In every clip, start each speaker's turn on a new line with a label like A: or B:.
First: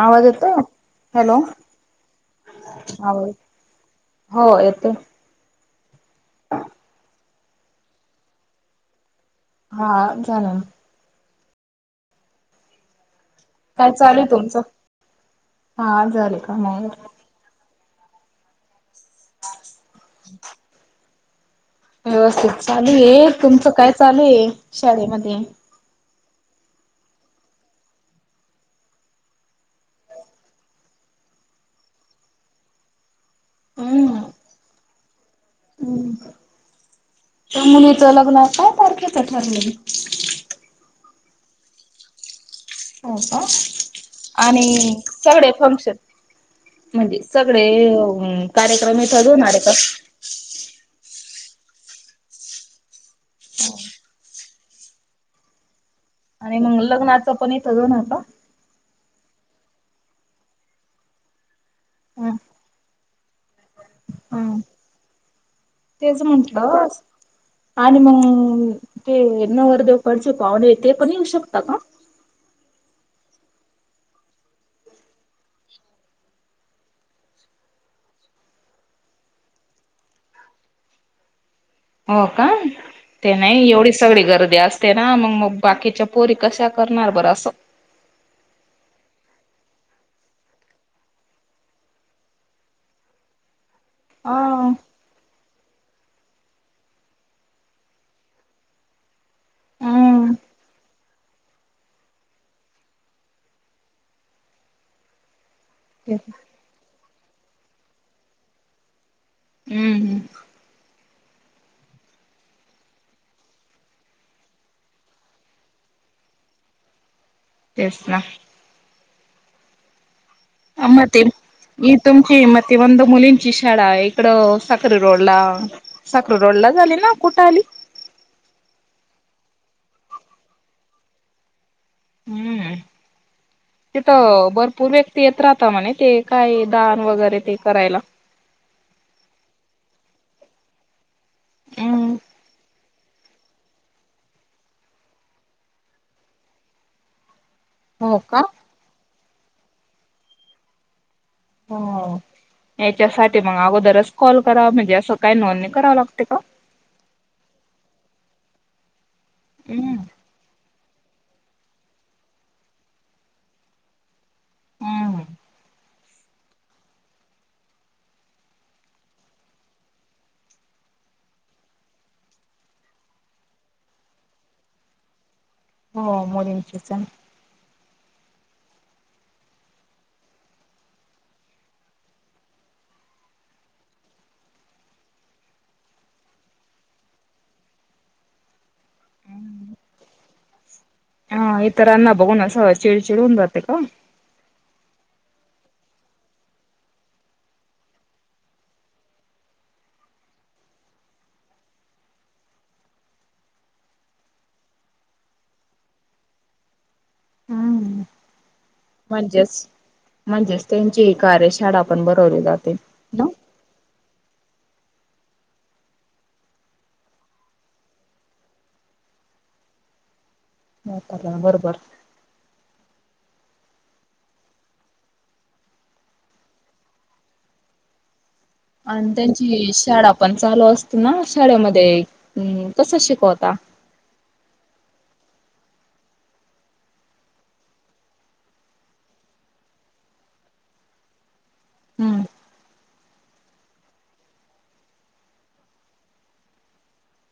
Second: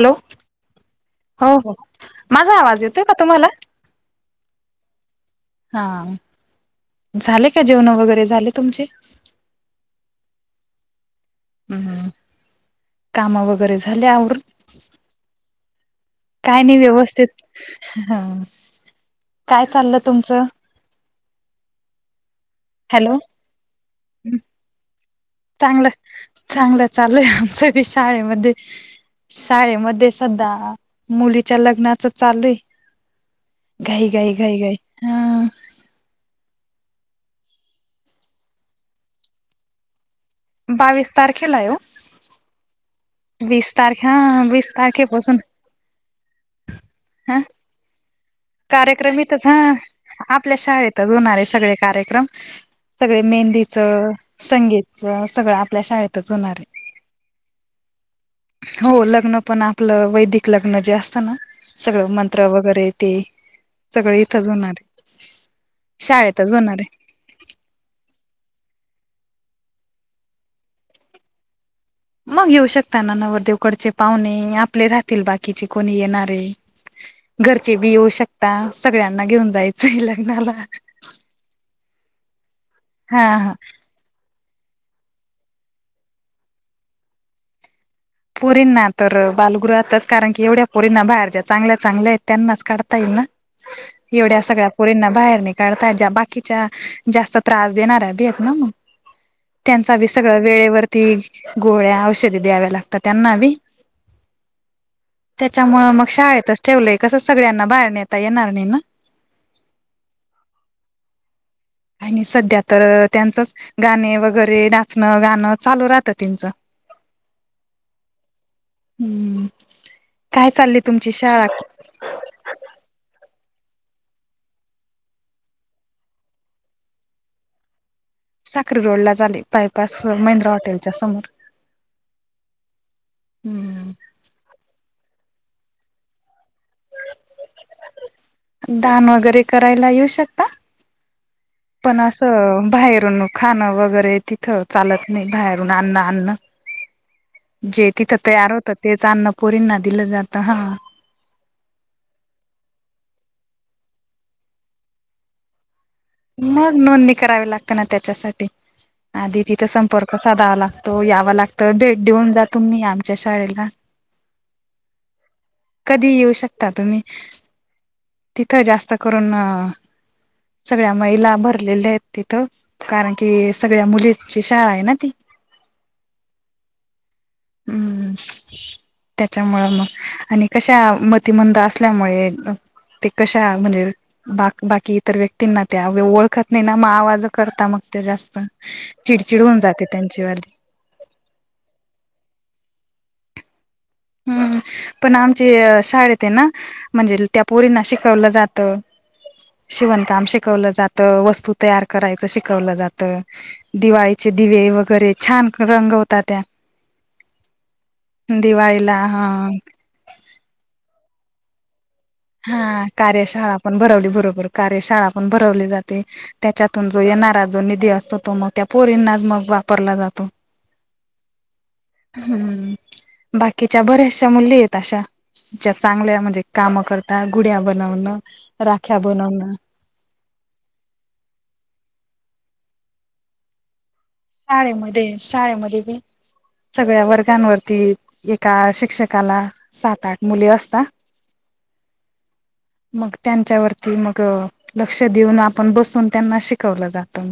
A: Hello
B: आवगेत hello.
A: हो माझा आवाज येतोय का तुम्हाला?
B: हो येतं.
A: हां. झाले का जेवण वगैरे झाले तुमचे.
B: हा झाला.
A: हम्म कामवर.
B: काय चालेूल तुमचं हा ले.
A: काय नाही व्यवस्थित ह काय चाललं तुमचं.
B: व्यवस्थित चालू
A: हॅलो
B: ये तुमचं काय चालूय शाळेमध्ये.
A: चांगलं चांगलं चालूय आमचंी शाळेमध्ये शाळेमध्ये सधा मुलीच्या लग्नाच चालू आहे घाई घाई घाई घाई हा
B: हम त्या मुलीचं लग्न काय तारखेचं ठरलं
A: बावीस तारखेला
B: हो का
A: वीस तारखे हा
B: आणि
A: वीस तारखेपासून
B: सगळे फंक्शन म्हणजे
A: हा
B: सगळे कार्यक्रम इथंच
A: इथच
B: होणार
A: हा
B: आहे त
A: आपल्या शाळेतच होणारे सगळे कार्यक्रम सगळे मेहंदीचं संगीतचं सगळं आपल्या शाळेत
B: आणि मग लग्नाचं पण इथं जऊ नता
A: हो लग्न पण आपलं वैदिक लग्न जे असत ना सगळं मंत्र वगैरे ते सगळं इथंच
B: हम
A: होणार आहे
B: तेच
A: शाळेतच होणार
B: म्हंटलं
A: आहे
B: आणि मग ते न वर्धवकडचे पाहणे ते पण येऊ शकता का
A: मग येऊ शकता ना नवरदेवकडचे पाहुणे आपले राहतील बाकीचे कोणी येणारे घरचे बी येऊ शकता सगळ्यांना घेऊन जायचंय लग्नाला
B: हो का
A: हा
B: ते
A: हा
B: नाही एवढीच सगळी गर्दी असते ना मग मग बाकीच्या पोरी कशा करणार बरं असं
A: पुरींना तर बालगृहातच कारण की एवढ्या पुरींना बाहेर ज्या चांगल्या चांगल्या आहेत त्यांनाच काढता येईल ना एवढ्या सगळ्या
B: हम्म
A: पोरींना बाहेर निघ ता ज बाकीच्या जास्त त्रास देणार आहे भीेत ना मग त्यांचा बी सगळं वेळेवरती गोळ्या औषधी द्याव्या लागतात त्यांना बी त्याच्यामु मग शाळेत अस ठेवलंय कसं सगळ्यांना बाहेर न येता येणार नाही ना
B: हम्म हम्
A: आणि सध्या तर त्यांचंच गाणे वगैरे नाचणं गाणं चालू राहतं त्यांचं
B: येस ना
A: हम्म काय चालली
B: आ म
A: तुमची
B: ते
A: शाळा
B: तुमची म त वंद मुलींची शाळा आहे इकडं साख्री रोड ला साखर रोड ला झाली ना कुठे आली
A: साकरी रोड ला झाले बायपास महिंद्रा हॉटेलच्या समोर
B: हम्म
A: हम्म
B: भरपूर व्यक्ती येत राहता म्हणे ते काय दान वगैरे ते करायला
A: दान वगैरे करायला येऊ शकता पण
B: हम्म
A: असं बाहेरून नक खाणं वगैरे तिथं चालत नाही बाहेरून अन्न अन्न जे तिथं
B: हो का
A: तयार होतं तेच अन्नपोरींना दिलं जातं हा
B: हो याच्यासाठी मग अगोदरच कॉल करा म्हणजे असं काही नोंदणी कराव लागते का?
A: मग नोंदणी करावी लागतं ना त्याच्यासाठी आधी तिथ
B: हम्म.
A: संपर्क साधावा लागतो यावं लागतं भेट देऊन जातो्ही आमच्या शाळेला
B: हम्म
A: कधी येऊ शकता तुम्ही तिथं जास्त करून सगळ्या महिला भरलेल्या आहेत तिथं कारण की सगळ्या मुलींची शाळा आहे ना ती
B: हो मोदीचस
A: हम्म त्याच्यामुं मग आणि कशा मतिमंद असल्यामुळे ते कशा म्हणजे बाकी बाकी इतर व्यक्तींना त्या ओळखत नाही ना मग आवाज करता मग ते जास्त. [inaudible]
B: हा इतरांना बघून असं चिडचिड होन जाते का
A: हम्म पण आमचे शाळेत आहे ना म्हणजे त्या पोरींना शिकवलं जातं शिवणकाम शिकवलं जातं वस्तू तयार करायचं शिकवलं जात दिवाळीचे दिवे वगैरे छान रंग होतात त्या
B: हम्म
A: दिवाळी
B: म्हणजेच म्हणजेच त्यांची ह कार्यशाळा पण बरवली जाते
A: हा कार्यशाळा पण भरवली बरोबर कार्य शाळा पण भरवली जाते त्याच्यातून जो येणारा जो निधी असतो तो मग त्या पोरींनाच मग वापरला जातो
B: मातल्याला बरोबर
A: हम्म बाकीच्या बऱ्याचशा मुली आहेत अशा ज्या चांगल्या म्हणजे कामं करतात त्या गुड्या बनवन
B: आणि त्यांची शाळा पण चालू असते ना शाळेमध्ये अ कस शिकवता
A: शाळेमध्ये शाळेमध्ये बी सगळ्या वर्गांवरती एका शिक्षकाला सात आठ मुले असतात
B: हम्म
A: [unintelligible] मग त्यांच्यावरती मग लक्ष देऊन आपण बसून त्यांना शिकवलं जातं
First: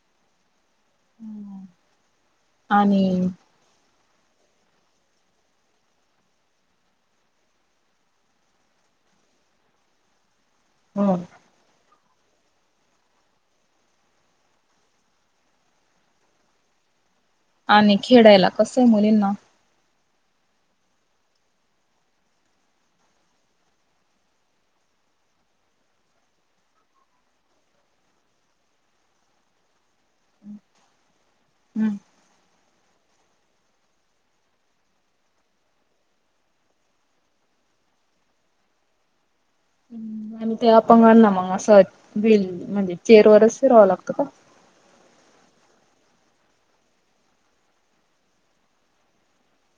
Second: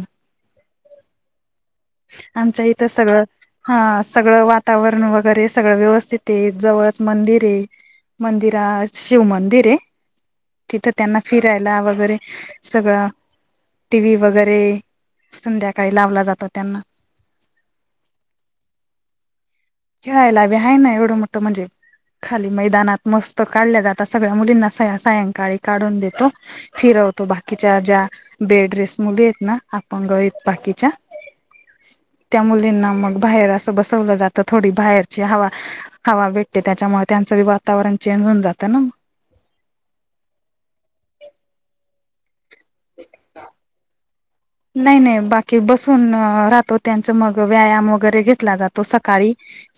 A: आमच्या इथं
B: आणि
A: सगळं हा सगळं वातावरण वगैरे सगळं व्यवस्थित आहे जवळच मंदिर आहे मंदिर शिवमंदिर आहे तिथं
B: हो
A: त्यांना फिरायला वगैरे सगळं टी व् वगैरे संध्याकाळी लावला जातो त्यांना
B: आणि खेळायला कसं आहे मुलींना
A: खेळायला ह आहेय ना एवढं मोठं म्हणजे खाली मैदानात मस्त काढल्या जातात सगळ्या मुलींना सायंकाळी काढून देतो फिरवतो बाकीच्या ज्या बेड रेस मुली आहेत ना आपण गळीत बाकीच्या
B: हम्म
A: त्या मुलींना मग बाहेर असं बसवलं जात थोडी बाहेरची हवा हवा भेटते त्याच्यामुळे त्यांचबी वातावरण चेंज होऊन जातं ना.
B: आणि ते अपंगाना मग अस व्हील म्हणजे चेअरवरच फिरावं लागतं.
A: नाही नाही बाकी बसून राहतो. त्यांचं मग व्यायाम वगैरे घेतला जातो सकाळी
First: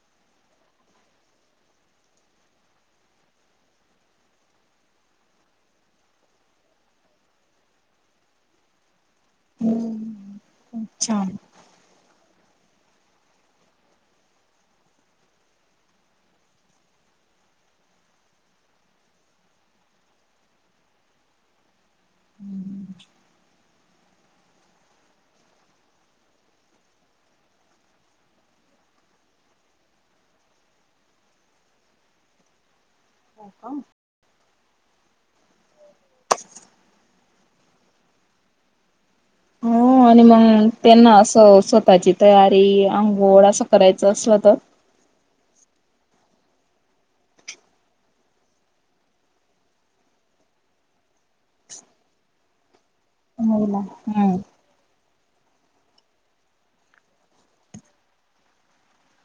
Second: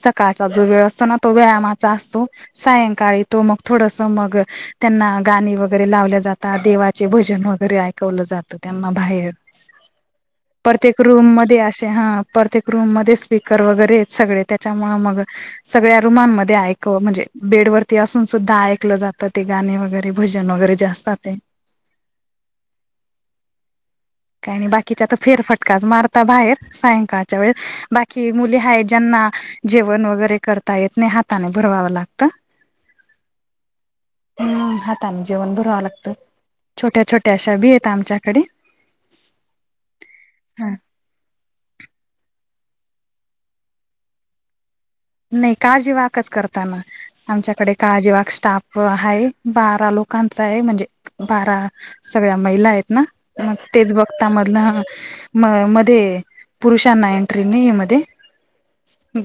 A: सकाळचा जो वेळ असतो ना तो व्यायामाचा असतो. सायंकाळी तो मग थोडस मग त्यांना गाणी वगैरे लावले जातात. देवाचे भजन वगैरे ऐकवलं जातं. त्यांना बाहेर
B: हम्म
A: प्रत्येक रूम
B: छान.
A: मध्ये असे हा प्रत्येक रूम मध्ये स्पीकर वगैरे आहेत सगळे त्याच्यामुळे मग सगळ्या रुममध्ये ऐक म्हणजे बेड वरती असून सुद्धा ऐकलं जातं ते गाणं वगैरे भजन वगैरे जे असतात ते
B: [unintelligible]
A: काही नाही बाकीच्या आता फेरफटकाच मारता बाहेर सायंकाळच्या वेळेस बाकी मुली आहेत. ज्यांना जेवण वगैरे करता येत नाही हाताने भरवाव लागत.
B: हो का
A: हम्म हातान जेवण भरवावं लागतं. छोट्या छोट्या अशा बी आहेत आमच्याकडे
B: हो आणि मग त्यांना असं स्वतःची तयारी आंघोळ असं करायचं असलं तर
A: नाही काळजीवाकच करताना आमच्याकडे काळजीवाग स्टाफ आहे. बारा लोकांचा आहे. म्हणजे बारा सगळ्या महिला आहेत ना... मग
B: हो ना.
A: तेच बघता
B: हम्म
A: मधलं म मध्ये पुरुषांना एंट्री नाही मध्ये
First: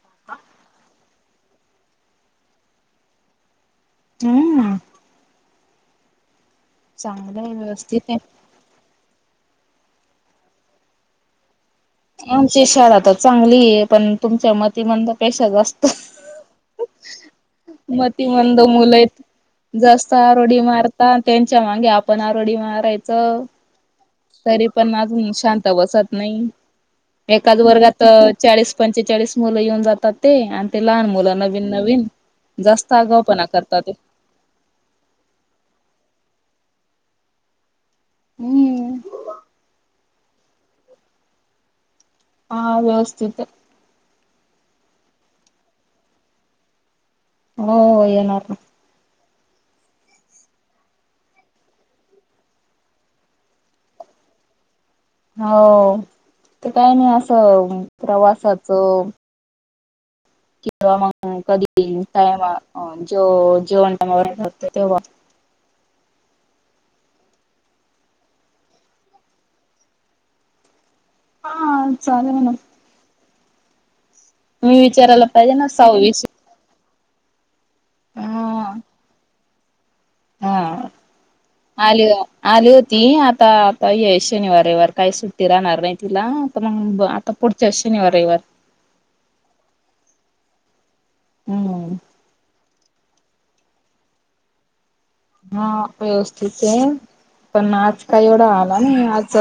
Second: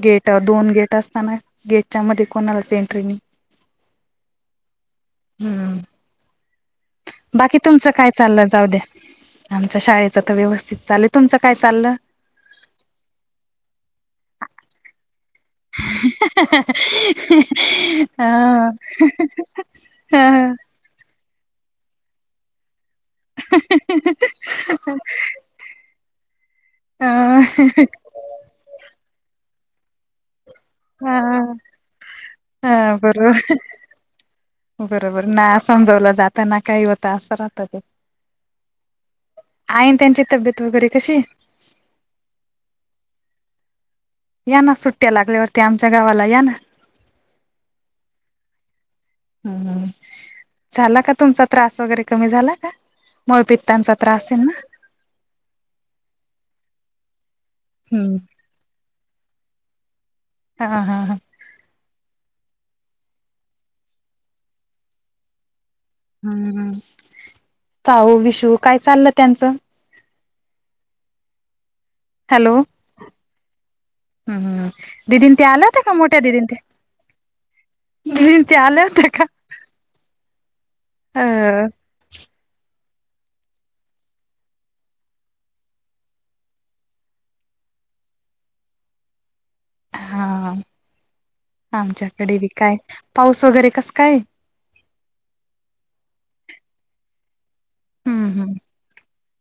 A: गेट दोन गेट असताना गेटच्या मध्ये कोणाच एंट्री नाही.
B: हम्म
A: हम्म
B: चांगलं आहे
A: बाकी तुमचं
B: व्यवस्थित
A: काय
B: आहे.
A: चाललं. जाऊ द्या. आमच्या शाळेच तर व्यवस्थित चाललं. तुमचं काय चाललं?
B: आमची शाळा तर चांगली आहे. पण तुमच्या मतिमंद पेक्षा जास्त मतिमंद
A: अ
B: मुलं आहेत. जास्त
A: अ
B: आरोडी मारता त्यांच्या मागे आपण आरोडी मारायच. तरी पण अजून शांत बसत नाही.
A: अ
B: एकाच वर्गात चाळीस पंचेचाळीस मुलं येऊन जातात. ते आणि ते लहान मुलं नवीन नवीन
A: अ
B: जास्त
A: बरोबर
B: आगाऊपणा करतात.
A: बरोबर ना... समजावलं जाताना काही होता असं राहत ते
B: हम्म
A: आई आणि त्यांची तब्येत वगैरे कशी आहे?
B: हा व्यवस्थित आहे.
A: या ना... सुट्टया लागल्यावरती आमच्या गावाला या ना.
B: हो येणार ना..
A: हम झाला का? तुमचा त्रास वगैरे कमी झाला का? मळ पित्तांचा त्रास आहे ना..
B: हो ते काय नाही असं
A: हम्म
B: प्रवासाचं
A: हा
B: किंवा
A: हा हा
B: मग कधी टाईमवर जेवण टाईम वगैरे तेव्हा
A: हम्मम्... चाहू विशू काय चाललं त्यांचं?
B: हा चालेल. ना
A: हॅलो... हम् हम्...
B: मी विचारायला
A: दिदी ते
B: पाहिजे
A: आलं
B: ना
A: होत का? मोठ्या
B: सहावीस
A: दिदी ते दिदी ते
B: हा
A: आल्या होते का?
B: हा
A: ह
B: आली आली होती. आता आता ये शनिवार रविवारी काही सुट्टी राहणार नाही तिला आता मग आता पुढच्या शनिवार रविवार
A: हा
B: हम्म
A: आमच्याकडे बी काय पाऊस वगैरे कस काय?
B: हा व्यवस्थित आहे. पण आज काय
A: हम्म
B: एवढा आला नाही. आज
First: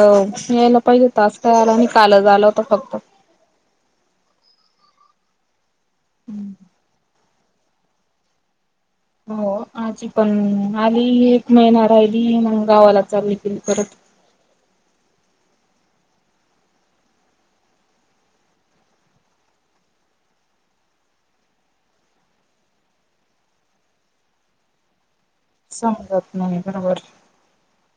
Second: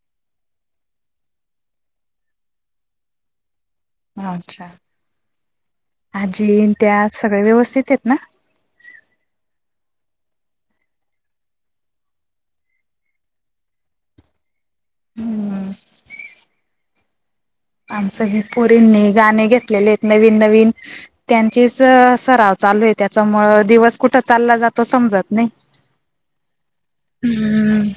B: यायला पाहिजे होता. आज काय आला नाही. कालच आला होता फक्त
A: अच्छा... आजी त्यात सगळे व्यवस्थित आहेत ना...
B: हो आजी पण आली एक महिना राहिली मग गावाला चालली ती परत.
A: हम्म! आमच हे पोरींनी गाणे घेतलेले आहेत नवीन नवीन. त्यांचीच सराव चालू आहे त्याच्यामुळ दिवस कुठं चालला जातो समजत नाही.
B: समजत नाही बरोबर.
A: हम्म!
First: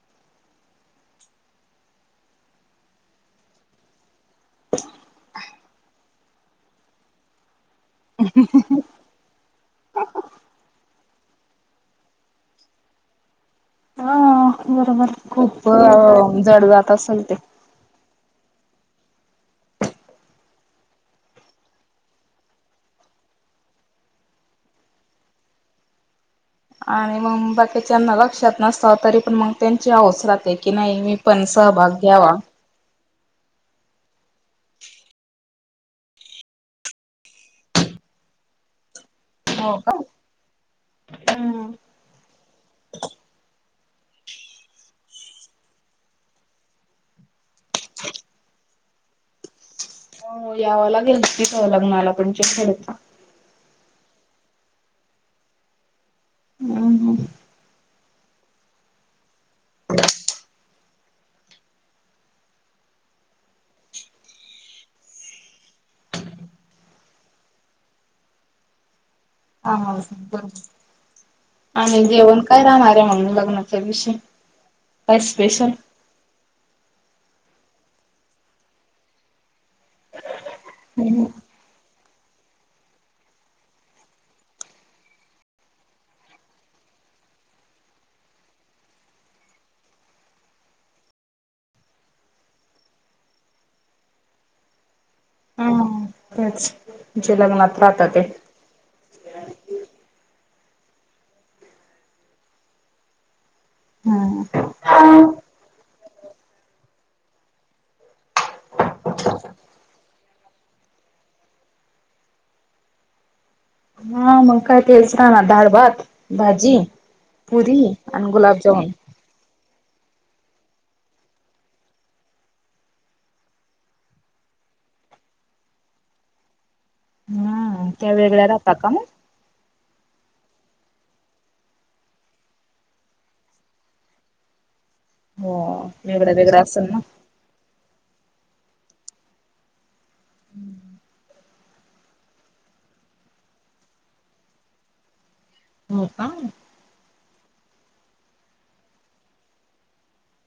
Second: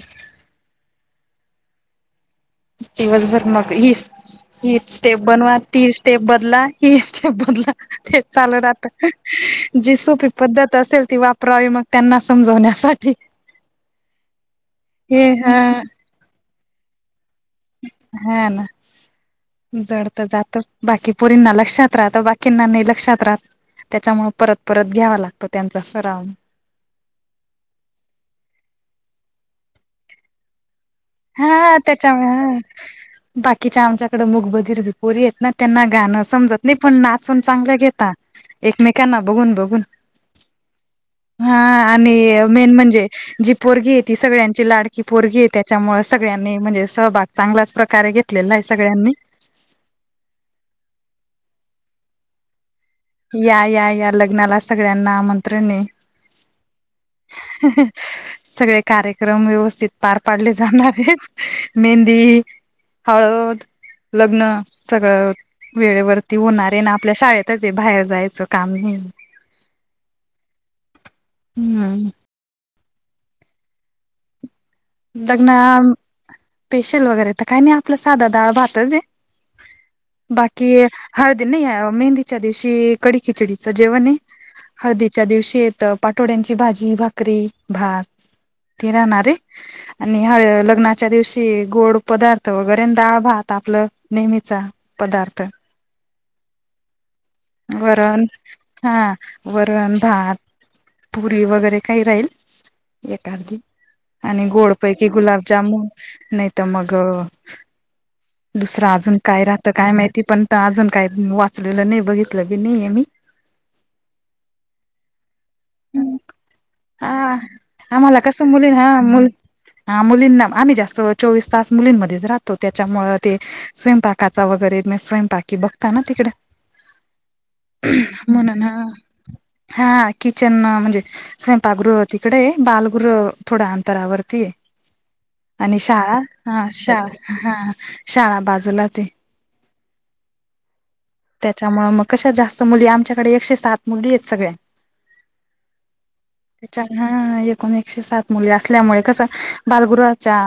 A: दिवसभर मगं ही हीच स्टेप बनवा, ती स्टेप बदला, ही स्टेप बदला. ते चाल राता जी सोपी पद्धत असेल ती वापरावी मग त्यांना समजवण्यासाठी.
B: ह बरोबर
A: हे ह
B: खूप जड जात असेल. ते
A: ह ना. जड तर जात बाकी पोरींना लक्षात राहतं बाकींना नाही लक्षात राहत. त्याच्यामुळे परत परत घ्यावा लागतं त्यांचा सराव.
B: आणि मग बाकीच्याना लक्षात नसत तरी पण मग त्यांची हाऊस राहते की नाही मी पण
A: हा
B: सहभाग घ्यावा.
A: त्याच्यामुळे ह. बाकीच्या आमच्याकडे मुकबधिर बी पोरी आहेत ना त्यांना गाणं समजत नाही, पण नाचून चांगलं घेतात. एकमेकांना बघून
B: हो
A: बघून.
B: का?
A: हा. आणि मेन म्हणजे जी पोरगीय ती सगळ्यांची लाडकी पोरगी आहे त्यात. त्याच्यामुळे सगळ्यांनी म्हणजे सहभाग चांगल्याच प्रकारे घेतलेला आहे सगळ्यांनी.
B: हो यावं लागेल [inaudible]
A: या, या, या लग्नाला सगळ्यांना आमंत्रण आहे.
B: हम ह.
A: [unintelligible] सगळे कार्यक्रम व्यवस्थित पार पाडले जाणार आहेत. मेहंदी हळद लग्न सगळं. वेळेवरती होणार आहे ना आपल्या शाळेतच आहे बाहेर जायचं काम ने.
B: ह आणि
A: हम्म
B: जेवण काय राहणार आहे मगं लग्नाच्या दिवशी. काय
A: लग्न
B: स्पेशल?
A: स्पेशल वगैरे तर काही नाही आपलं साधा डाळ भातच आहे. बाकी हळदी नाही या मेहंदीच्या दिवशी कडी -खिचडीचं जेवण आहे. हळदीच्या दिवशी येत पाठोड्यांची भाजी, भाकरी, भात ते राहणार आहे. आणि हळ लग्नाच्या दिवशी गोड पदार्थ वगैरे डाळ- भात आपलं नेहमीचा. पदार्थ.
B: हा तेच जे लग्नात राहतात ते.
A: वरण हा वरण, भात, पुरी वगैरे काही राहील. आणि गोडपैकी
B: हा
A: गुलाबजामुन नाही तर मग दुसरं अजून काय राहत काय माहिती पण अजून काय वाचलेलं नाही बघितल भी नाहीये मी. [inaudible]
B: हा मग काय तेच राहणार डाळ, भात, भाजी
A: हा
B: पुरी
A: आम्हाला
B: आणि
A: कसं मुली हा
B: गुलाबजामुन.
A: हा मुलींना आम्ही जास्त चोवीस तास मुलींमध्येच राहतो त्याच्यामुळ ते स्वयंपाकाचा वगैरे स्वयंपाकी बघता ना तिकडे.
B: हम्म त्या वेगळ्या
A: म्हणून
B: राहता का मग?
A: हा किचन म्हणजे स्वयंपागृह तिकडे बालगृह थोडं आण अंतरावरती आहे.
B: हो
A: आणि शाळा
B: वेगळं वेगळं
A: हा
B: असेल ना.
A: शा हा शाळा बाजूलाच आहे.
B: [inaudible]
A: त्याच्यामुळं मग कश्या जास्त मुली आमच्याकडे एकशे सात मुली आहेत सगळ्या.
B: हो का.
A: हा एकून एकशे सात मुली असल्यामुळे कस बालगृहाच्या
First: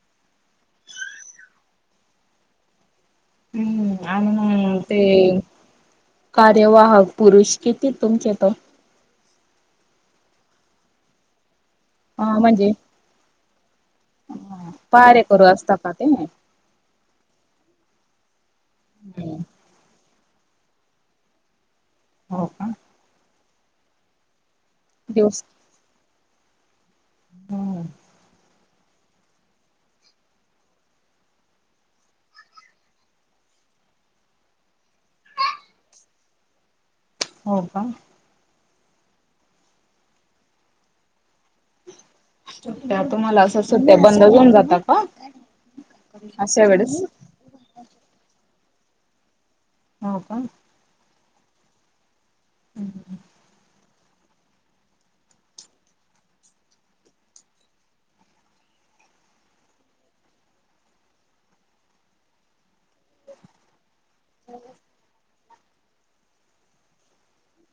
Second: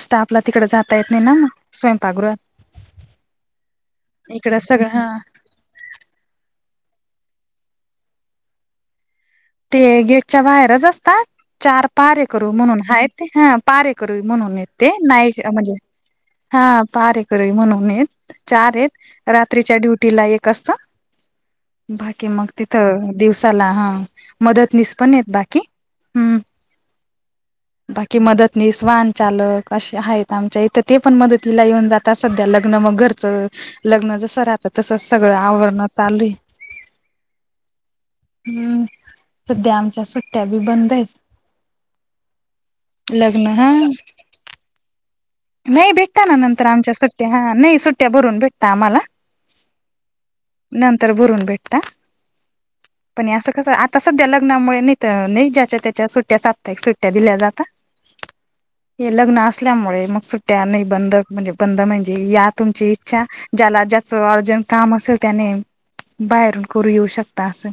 A: स्टाफला तिकडे जाता येत नाही ना स्वयंपाकगृहात.
B: हम्,,
A: इकड
B: आणि
A: सगळं हा
B: ते कार्यवाहक पुरुष किती तुमचे त?
A: ते गेटच्या बाहेरच असतात चार पाहरे
B: अ
A: करू
B: म्हणजे
A: म्हणून हायत,, हांऽ पारेकरुई म्हणून येत ते,,
B: पारे
A: नाही
B: करू
A: म्हणजे,,
B: असता का ते?
A: हा पारेकरुई म्हणून येत. चार आहेत रात्रीच्या ड्युटीला एक असत. बाकी
B: हो
A: मग
B: का?
A: तिथं दिवसाला ह, मदत निस पण येत
B: दिवस
A: बाकीऽ हम्म
B: हम्म.
A: बाकी मदतऽ निस वाहन चालक असे आहेत, आमच्या इथं ते पण मदतीला येऊन जातात, सध्या लग्न मग घरचंऽ लग्न जसं राहतं तस सगळं आवरणं चालूये.
B: हो का?
A: हम्म सध्या आमच्या सुट्ट्या बी बंद आहेत.
B: तुम्हाला
A: लग्न
B: असं
A: हा
B: सध्या बंद होऊन जातात का?
A: नाही, भेटता ना
B: अशा
A: नंतर, आमच्या
B: वेळेस?
A: सुट्टया हा नाही सुट्टया भरून भेटत आम्हाला.
B: हो का?
A: नंतर भरून भेटता, पण असं कसऽ सध्या लग्नामुळे नाही तर, नाही ज्याच्या त्याच्या सुट्टया, साप्ताहिक सुट्टया दिल्या जातात. हे लग्न असल्यामुळे मग सुट्ट्या नाही बंंद,, म्हणजे बंद म्हणजे या तुमचीऽ अच्छा, ज्याला ज्याच अर्जंट काम असेल त्याने, बाहेरून करू येऊ शकता असं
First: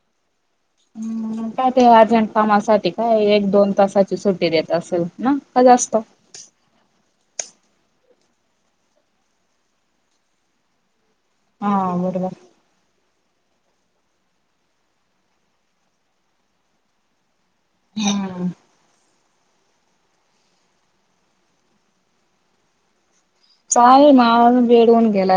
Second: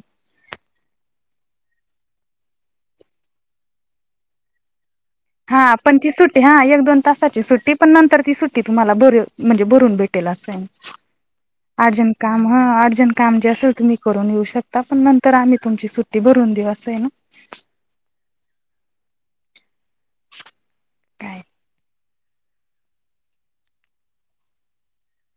B: हम्, काय ते अर्जंट कामासाठी काय एक दोन तासाची सुटी देत असल.
A: हां, पण ती सुट हा, एक दोन तासाची सुट्टी पण, नंतर ती सुट्टी तुम्हाला बर म्हणजे, भरून भेटेल अस यऽ
B: हा
A: अर्जन
B: बरोबर.
A: काम,, हा, अर्जन काम जसंऽ तुम्ही करून येऊ शकता,, पण नंतर आम्ही तुमची सुटी भरून देऊ असं आहे ना.
B: हम्म,
A: काय?
B: चालेल म आवरुन बेडवून गेलाय.